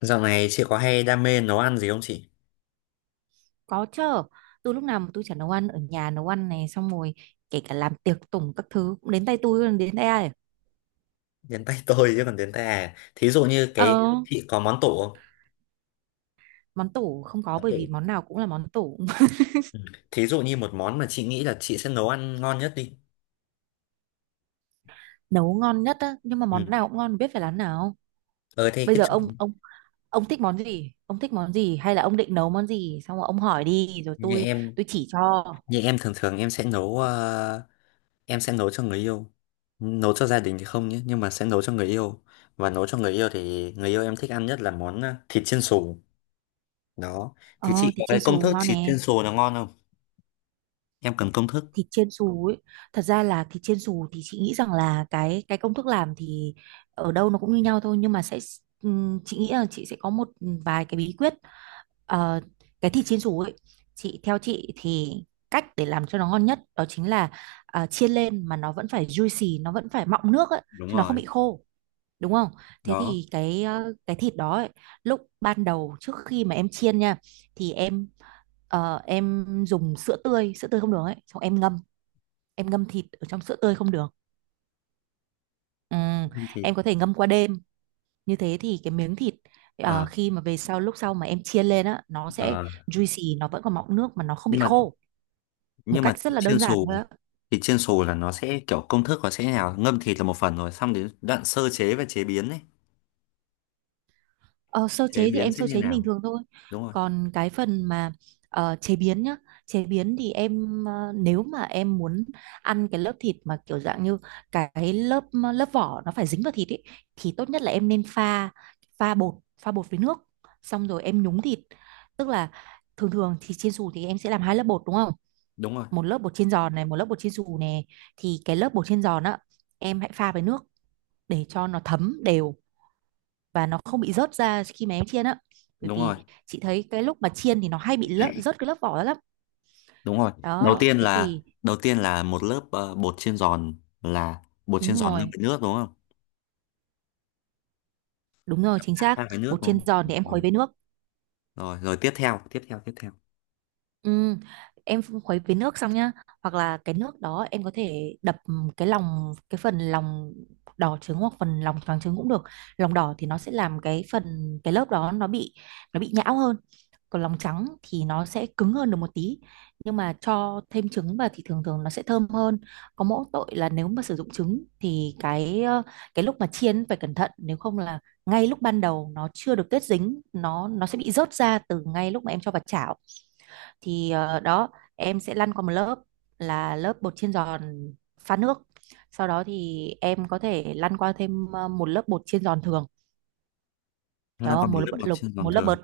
Dạo này chị có hay đam mê nấu ăn gì không chị? Có chứ, tôi lúc nào mà tôi chả nấu ăn ở nhà. Nấu ăn này xong rồi kể cả làm tiệc tùng các thứ cũng đến tay tôi, đến tay ai. Đến tay tôi chứ còn đến tay à. Thí dụ như cái Ờ, chị có món tủ không? món tủ không có Món bởi vì tủ. món nào cũng là món tủ. Ừ. Thí dụ như một món mà chị nghĩ là chị sẽ nấu ăn ngon nhất đi. Nấu ngon nhất á, nhưng mà Ừ. món nào cũng ngon biết phải làm nào. Ờ thế Bây cái giờ ông ông thích món gì? Ông thích món gì hay là ông định nấu món gì? Xong rồi ông hỏi đi rồi như tôi em tôi chỉ cho. như em thường thường em sẽ nấu em sẽ nấu cho người yêu. Nấu cho gia đình thì không nhé, nhưng mà sẽ nấu cho người yêu. Và nấu cho người yêu thì người yêu em thích ăn nhất là món thịt chiên xù. Đó. Thì Ờ chị thì có cái chiên công xù thức ngon thịt nè. chiên xù nó ngon không? Em cần công thức. Thịt chiên xù ấy, thật ra là thịt chiên xù thì chị nghĩ rằng là cái công thức làm thì ở đâu nó cũng như nhau thôi, nhưng mà sẽ chị nghĩ là chị sẽ có một vài cái bí quyết. Ờ, cái thịt chiên xù ấy, chị theo chị thì cách để làm cho nó ngon nhất đó chính là chiên lên mà nó vẫn phải juicy, nó vẫn phải mọng nước ấy, Đúng chứ nó không rồi. bị khô, đúng không? Thế Đó. thì cái cái thịt đó ấy, lúc ban đầu trước khi mà em chiên nha, thì em em dùng sữa tươi, sữa tươi không đường ấy, xong em ngâm, em ngâm thịt ở trong sữa tươi không được. Ừ, Thịt. em có thể ngâm qua đêm. Như thế thì cái miếng thịt Ờ. khi mà về sau, lúc sau mà em chiên lên á, nó sẽ Ờ, juicy, nó vẫn còn mọng nước mà nó không bị nhưng mà khô, một nhưng mà cách rất thịt là chiên đơn giản xù thôi á. thịt chiên xù là nó sẽ kiểu công thức nó sẽ như nào, ngâm thịt là một phần rồi xong đến đoạn sơ chế và chế biến ấy, Ờ, sơ chế chế thì biến em sẽ sơ như chế như bình nào? thường thôi. Đúng rồi. Còn cái phần mà chế biến nhá, chế biến thì em nếu mà em muốn ăn cái lớp thịt mà kiểu dạng như cái lớp lớp vỏ nó phải dính vào thịt ấy, thì tốt nhất là em nên pha, pha bột, pha bột với nước, xong rồi em nhúng thịt. Tức là thường thường thì chiên xù thì em sẽ làm hai lớp bột đúng không? đúng rồi Một lớp bột chiên giòn này, một lớp bột chiên xù này, thì cái lớp bột chiên giòn á, em hãy pha với nước để cho nó thấm đều và nó không bị rớt ra khi mà em chiên á. Bởi đúng rồi vì chị thấy cái lúc mà chiên thì nó hay bị lỡ, rớt cái lớp vỏ ra lắm. đúng rồi đầu Đó tiên thế là thì đầu tiên là một lớp bột chiên giòn, là bột đúng chiên giòn ngâm rồi, với nước đúng không, đúng rồi chính xác. pha với nước Bột đúng chiên không? giòn thì em Rồi. khuấy với nước. Rồi, tiếp theo. Ừ, em khuấy với nước xong nhá, hoặc là cái nước đó em có thể đập cái lòng, cái phần lòng đỏ trứng hoặc phần lòng trắng trứng cũng được. Lòng đỏ thì nó sẽ làm cái phần cái lớp đó nó bị nhão hơn, còn lòng trắng thì nó sẽ cứng hơn được một tí, nhưng mà cho thêm trứng vào thì thường thường nó sẽ thơm hơn. Có mỗi tội là nếu mà sử dụng trứng thì cái cái lúc mà chiên phải cẩn thận, nếu không là ngay lúc ban đầu nó chưa được kết dính, nó sẽ bị rớt ra từ ngay lúc mà em cho vào chảo. Thì đó, em sẽ lăn qua một lớp là lớp bột chiên giòn pha nước, sau đó thì em có thể lăn qua thêm một lớp bột chiên giòn thường, Chúng hiểu ta còn không? một Một lớp lớp bột bột lục, chiên giòn một lớp thường. bột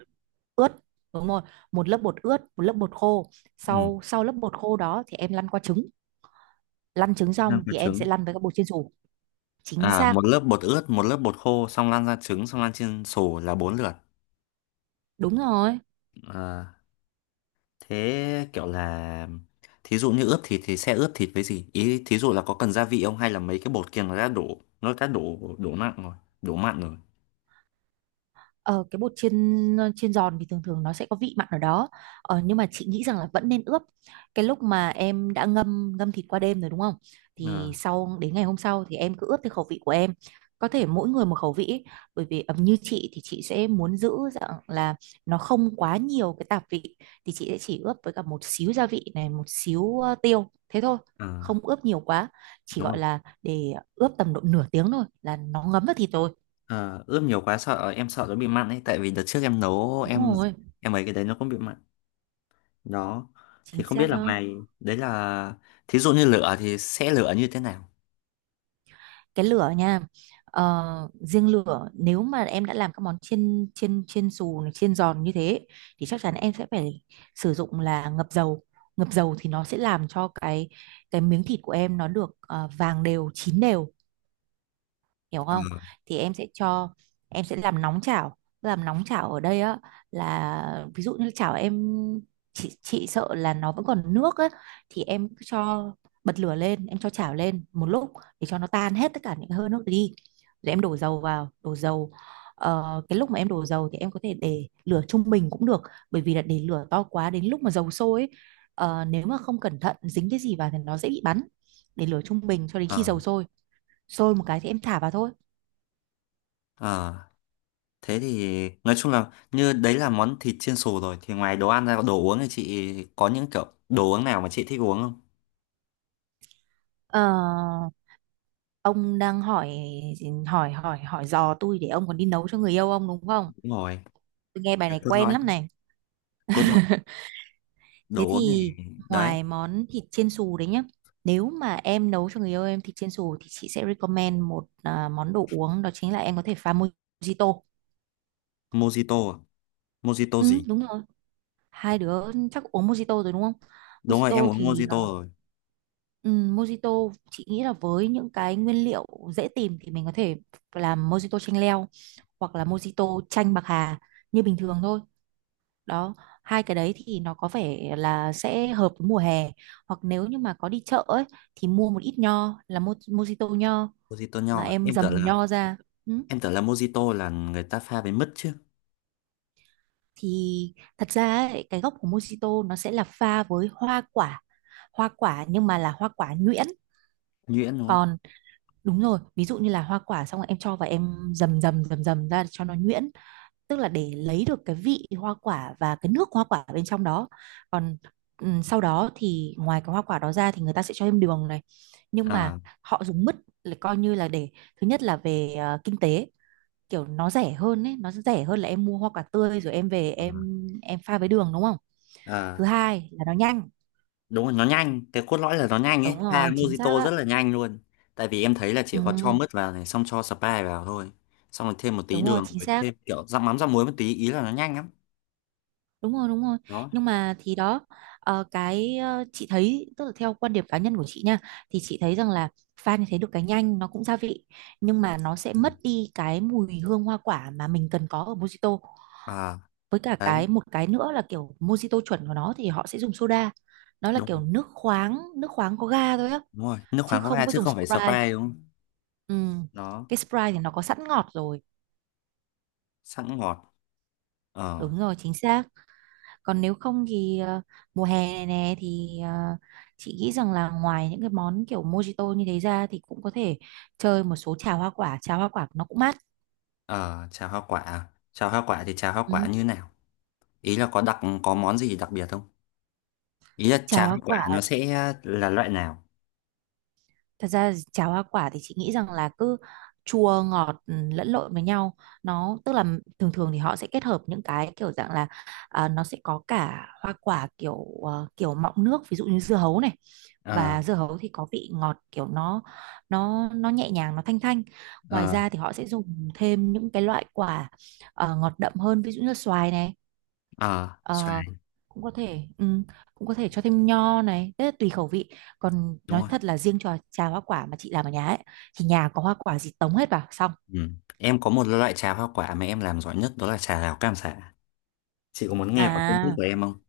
ướt, đúng rồi, một lớp bột ướt, một lớp bột khô. Ừ. Sau sau lớp bột khô đó thì em lăn qua trứng, lăn trứng Chúng ta xong có thì em sẽ trứng. lăn với các bột chiên xù. Chính À, xác, một lớp bột ướt, một lớp bột khô, xong lan ra trứng, xong lan chiên xù là bốn lượt. đúng rồi. À. Thế kiểu là thí dụ như ướp thịt thì sẽ ướp thịt với gì? Ý thí dụ là có cần gia vị không hay là mấy cái bột kia nó đã đổ đổ mặn rồi, đổ mặn rồi. Ờ, cái bột chiên, chiên giòn thì thường thường nó sẽ có vị mặn ở đó. Ờ, nhưng mà chị nghĩ rằng là vẫn nên ướp. Cái lúc mà em đã ngâm ngâm thịt qua đêm rồi, đúng không, Ờ thì sau đến ngày hôm sau thì em cứ ướp theo khẩu vị của em. Có thể mỗi người một khẩu vị ấy. Bởi vì như chị thì chị sẽ muốn giữ dạng là nó không quá nhiều cái tạp vị, thì chị sẽ chỉ ướp với cả một xíu gia vị này, một xíu tiêu, thế thôi. ờ, Không ướp nhiều quá, chỉ đúng gọi rồi. là để ướp tầm độ nửa tiếng thôi là nó ngấm vào thịt rồi. Ờ, ướp nhiều quá sợ, em sợ nó bị mặn ấy, tại vì đợt trước em nấu Đúng em rồi em ấy cái đấy nó cũng bị mặn. Đó. Thì chính không biết xác là đó. mày đấy là thí dụ như lửa thì sẽ lửa như thế nào? Cái lửa nha, ờ, riêng lửa nếu mà em đã làm các món chiên, chiên xù này, chiên giòn như thế, thì chắc chắn em sẽ phải sử dụng là ngập dầu. Ngập dầu thì nó sẽ làm cho cái miếng thịt của em nó được vàng đều, chín đều, hiểu không? Ờ Thì em sẽ cho, em sẽ làm nóng chảo, làm nóng chảo ở đây á, là ví dụ như chảo em, chị sợ là nó vẫn còn nước á, thì em cứ cho, bật lửa lên, em cho chảo lên một lúc để cho nó tan hết tất cả những hơi nước đi, rồi em đổ dầu vào, đổ dầu. Ờ, cái lúc mà em đổ dầu thì em có thể để lửa trung bình cũng được, bởi vì là để lửa to quá, đến lúc mà dầu sôi ấy, nếu mà không cẩn thận dính cái gì vào thì nó dễ bị bắn. Để lửa trung bình cho đến ờ khi dầu sôi, sôi một cái thì em thả vào thôi. ờ Thế thì nói chung là như đấy là món thịt chiên xù rồi, thì ngoài đồ ăn ra, đồ uống thì chị có những kiểu đồ uống nào mà chị thích uống không? Ờ, ông đang hỏi, hỏi dò tôi để ông còn đi nấu cho người yêu ông đúng không? Đúng rồi, Tôi nghe bài này cốt quen lõi, lắm này. cốt lõi. Thế Đồ uống thì thì đấy, ngoài món thịt chiên xù đấy nhá, nếu mà em nấu cho người yêu em thịt chiên xù thì chị sẽ recommend một à, món đồ uống đó chính là em có thể pha mojito. mojito, à? Mojito Ừ, gì? đúng rồi. Hai đứa chắc uống mojito rồi đúng không? Đúng rồi, em Mojito uống thì à, mojito rồi. ừ, mojito chị nghĩ là với những cái nguyên liệu dễ tìm thì mình có thể làm mojito chanh leo, hoặc là mojito chanh bạc hà như bình thường thôi. Đó, hai cái đấy thì nó có vẻ là sẽ hợp với mùa hè. Hoặc nếu như mà có đi chợ ấy, thì mua một ít nho, là mojito nho, Mojito nho mà à? em Em tưởng dầm là, nho ra, ừ. em tưởng là mojito là người ta pha với mứt chứ, Thì thật ra ấy, cái gốc của mojito nó sẽ là pha với hoa quả, hoa quả nhưng mà là hoa quả nhuyễn. nhuyễn đúng không? Còn đúng rồi, ví dụ như là hoa quả xong rồi em cho và em dầm dầm dầm dầm ra để cho nó nhuyễn, tức là để lấy được cái vị hoa quả và cái nước hoa quả bên trong đó. Còn sau đó thì ngoài cái hoa quả đó ra thì người ta sẽ cho thêm đường này, nhưng mà À. họ dùng mứt là coi như là để, thứ nhất là về kinh tế, kiểu nó rẻ hơn ấy, nó rẻ hơn là em mua hoa quả tươi rồi em về À, em pha với đường đúng không. Thứ à. hai là nó nhanh. Đúng rồi, nó nhanh, cái cốt lõi là nó nhanh ấy, Đúng pha rồi, chính xác mojito rất ạ. là nhanh luôn. Tại vì em thấy là chỉ Ừ, có cho mứt vào này xong cho Sprite vào thôi, xong rồi thêm một tí đúng rồi đường, chính rồi xác, thêm kiểu rắc mắm rắc muối một tí, ý là nó nhanh lắm. đúng rồi, đúng rồi. Đó. Nhưng mà thì đó, ờ, cái chị thấy tức là theo quan điểm cá nhân của chị nha, thì chị thấy rằng là pha như thế được cái nhanh, nó cũng gia vị, nhưng mà nó sẽ Ừ. mất đi cái mùi hương hoa quả mà mình cần có ở mojito. À. Với cả Đấy. cái một cái nữa là kiểu mojito chuẩn của nó thì họ sẽ dùng soda. Nó là Đúng, kiểu nước khoáng, nước khoáng có ga thôi á, đúng rồi, nước chứ khoáng không coca có chứ dùng không phải Sprite. Sprite đúng không? Ừ, Nó cái Sprite thì nó có sẵn ngọt rồi. sẵn ngọt. Ờ. Đúng rồi chính xác. Còn nếu không thì mùa hè này nè thì chị nghĩ rằng là ngoài những cái món kiểu mojito như thế ra thì cũng có thể chơi một số trà hoa quả. Trà hoa quả nó cũng mát. Ờ, trà hoa quả à? Trà hoa quả thì trà hoa quả Ừ. như nào, ý là có đặc có món gì đặc biệt không, ý là Trà trà hoa hoa quả nó quả, sẽ là loại nào? thật ra cháo hoa quả thì chị nghĩ rằng là cứ chua ngọt, ừ, lẫn lộn với nhau. Nó tức là thường thường thì họ sẽ kết hợp những cái kiểu dạng là nó sẽ có cả hoa quả kiểu kiểu mọng nước, ví dụ như dưa hấu này, ờ và dưa hấu thì có vị ngọt kiểu nó, nó nhẹ nhàng, nó thanh thanh. Ngoài ra ờ thì họ sẽ dùng thêm những cái loại quả ngọt đậm hơn, ví dụ như xoài này. ờ Ờ, xoài cũng có thể ừ, cũng có thể cho thêm nho này, tức là tùy khẩu vị. Còn đúng nói rồi. thật là riêng trò trà hoa quả mà chị làm ở nhà ấy, thì nhà có hoa quả gì tống hết vào xong. Ừ. Em có một loại trà hoa quả mà em làm giỏi nhất, đó là trà đào cam sả. Chị có muốn nghe qua công thức À, của em không?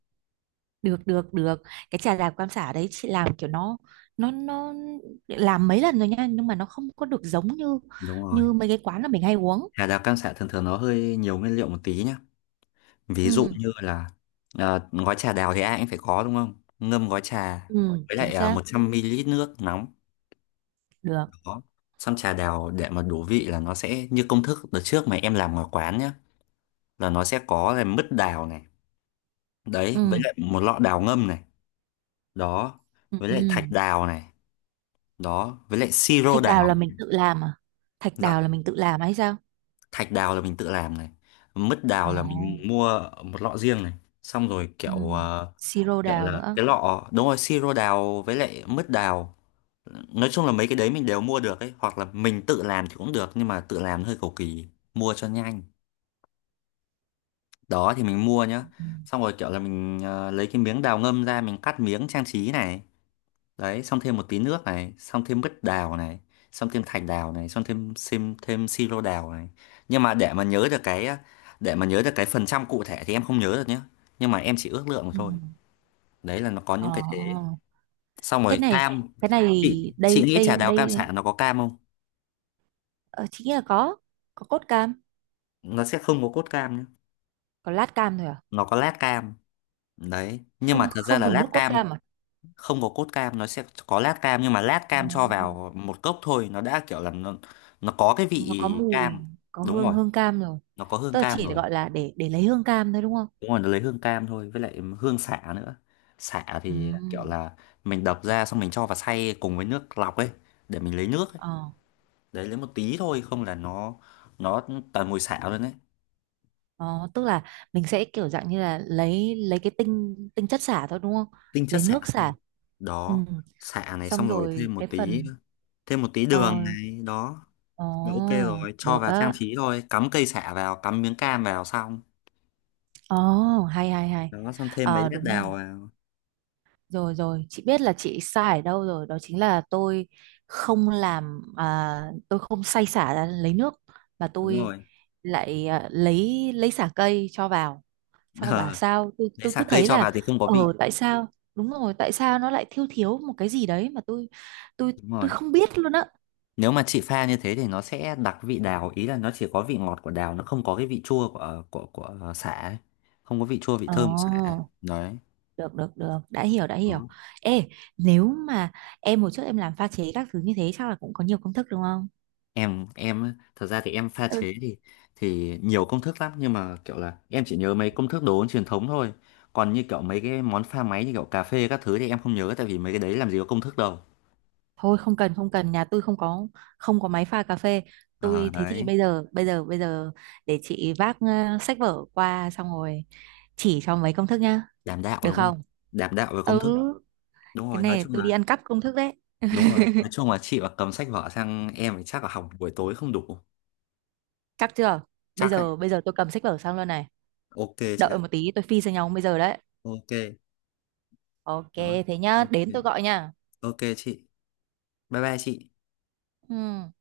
được được được. Cái trà đào cam xả đấy chị làm kiểu nó, nó làm mấy lần rồi nha, nhưng mà nó không có được giống như Đúng rồi. như mấy cái quán là mình hay uống. Trà đào cam sả thường thường nó hơi nhiều nguyên liệu một tí nhá. Ví dụ Ừ, như là gói trà đào thì ai cũng phải có đúng không? Ngâm gói trà ừ với chính lại xác. 100ml nước nóng. Được. Đó. Xong trà đào để mà đủ vị là nó sẽ như công thức đợt trước mà em làm ngoài quán nhá. Là nó sẽ có là mứt đào này. Ừ. Đấy, với lại một lọ đào ngâm này. Đó. Ừ, Với lại thạch ừ. đào này. Đó. Với lại siro Thạch đào đào. là mình tự làm à? Thạch đào Dạ. là mình tự làm hay sao? Thạch đào là mình tự làm này, mứt đào Ồ. là mình mua một lọ riêng này, xong rồi Ừ. kiểu Siro kiểu đào là nữa. cái lọ, đúng rồi, siro đào với lại mứt đào. Nói chung là mấy cái đấy mình đều mua được ấy, hoặc là mình tự làm thì cũng được nhưng mà tự làm hơi cầu kỳ, mua cho nhanh. Đó thì mình mua nhá. Ừ. Xong rồi kiểu là mình lấy cái miếng đào ngâm ra mình cắt miếng trang trí này. Đấy xong thêm một tí nước này, xong thêm mứt đào này, xong thêm thạch đào này, xong thêm thêm thêm siro đào này. Nhưng mà để mà nhớ được cái, để mà nhớ được cái phần trăm cụ thể thì em không nhớ được nhé, nhưng mà em chỉ ước lượng Ừ. thôi. Đấy là nó có những cái thế. Ồ, Xong cái rồi này, cam, cái này chị đây nghĩ đây trà đào cam sả đây. nó có cam không? Ờ, chị nghĩ là có cốt cam. Nó sẽ không có cốt cam nhé, Có lát cam thôi à? nó có lát cam. Đấy, nhưng mà Không, thật ra không là dùng nước lát cốt cam, cam à? không có cốt cam, nó sẽ có lát cam, nhưng mà lát Ừ. cam cho vào một cốc thôi nó đã kiểu là nó có cái Nó có vị mùi, cam. có Đúng hương, rồi, hương cam rồi. nó có hương Tức là cam chỉ rồi. gọi là để lấy hương cam thôi đúng không. Đúng rồi, nó lấy hương cam thôi, với lại hương xả nữa. Xả Ừ. thì kiểu là mình đập ra xong mình cho vào xay cùng với nước lọc ấy, để mình lấy nước ấy. ờ, Đấy lấy một tí thôi, không là nó toàn mùi xả luôn đấy. ờ, tức là mình sẽ kiểu dạng như là lấy cái tinh tinh chất xả thôi đúng không Tinh chất lấy xả. nước xả. Ừ. Đó, xả này Xong xong rồi thêm rồi một cái tí, phần, thêm một tí đường ờ, này, đó ồ, là ok rồi, cho được vào trang á, trí thôi, cắm cây sả vào, cắm miếng cam vào xong. ồ, hay hay hay. Đó xong thêm mấy Ờ lát đúng rồi. đào vào. Rồi rồi, chị biết là chị sai ở đâu rồi, đó chính là tôi không làm à, tôi không xay xả ra lấy nước, mà Đúng tôi rồi. lại à, lấy xả cây cho vào. Xong rồi bảo Ờ, sao tôi lấy tôi cứ sả cây thấy cho là, vào thì không có ờ vị. tại sao? Đúng rồi, tại sao nó lại thiếu, thiếu một cái gì đấy mà tôi Đúng tôi rồi. không biết luôn á. Nếu mà chị pha như thế thì nó sẽ đặc vị đào, ý là nó chỉ có vị ngọt của đào, nó không có cái vị chua của sả ấy. Không có vị chua vị Ờ, thơm của sả ấy. Đấy. được được được, đã hiểu đã hiểu. Đó. Ê, nếu mà em hồi trước em làm pha chế các thứ như thế chắc là cũng có nhiều công thức đúng không? Em á, thật ra thì em pha chế thì nhiều công thức lắm, nhưng mà kiểu là em chỉ nhớ mấy công thức đồ uống truyền thống thôi. Còn như kiểu mấy cái món pha máy như kiểu cà phê các thứ thì em không nhớ, tại vì mấy cái đấy làm gì có công thức đâu. Thôi không cần, không cần, nhà tôi không có, không có máy pha cà phê. Ờ Tôi thế thì đấy, bây giờ bây giờ để chị vác sách vở qua, xong rồi chỉ cho mấy công thức nhá, đảm đạo được đúng không? không? Đảm đạo về công Ừ, thức. Đúng cái rồi, nói này chung tôi đi là ăn cắp công thức đấy. đúng rồi. Nói chung là chị mà cầm sách vở sang em thì chắc là học buổi tối không đủ. Chắc chưa, bây Chắc ấy. giờ bây giờ tôi cầm sách vở sang luôn này, Ok chị ạ. đợi một tí tôi phi sang nhau bây giờ đấy. Ok. Ok, Đó. thế nhá, Ok. đến tôi gọi nha. Ok chị. Bye bye chị. Ừ.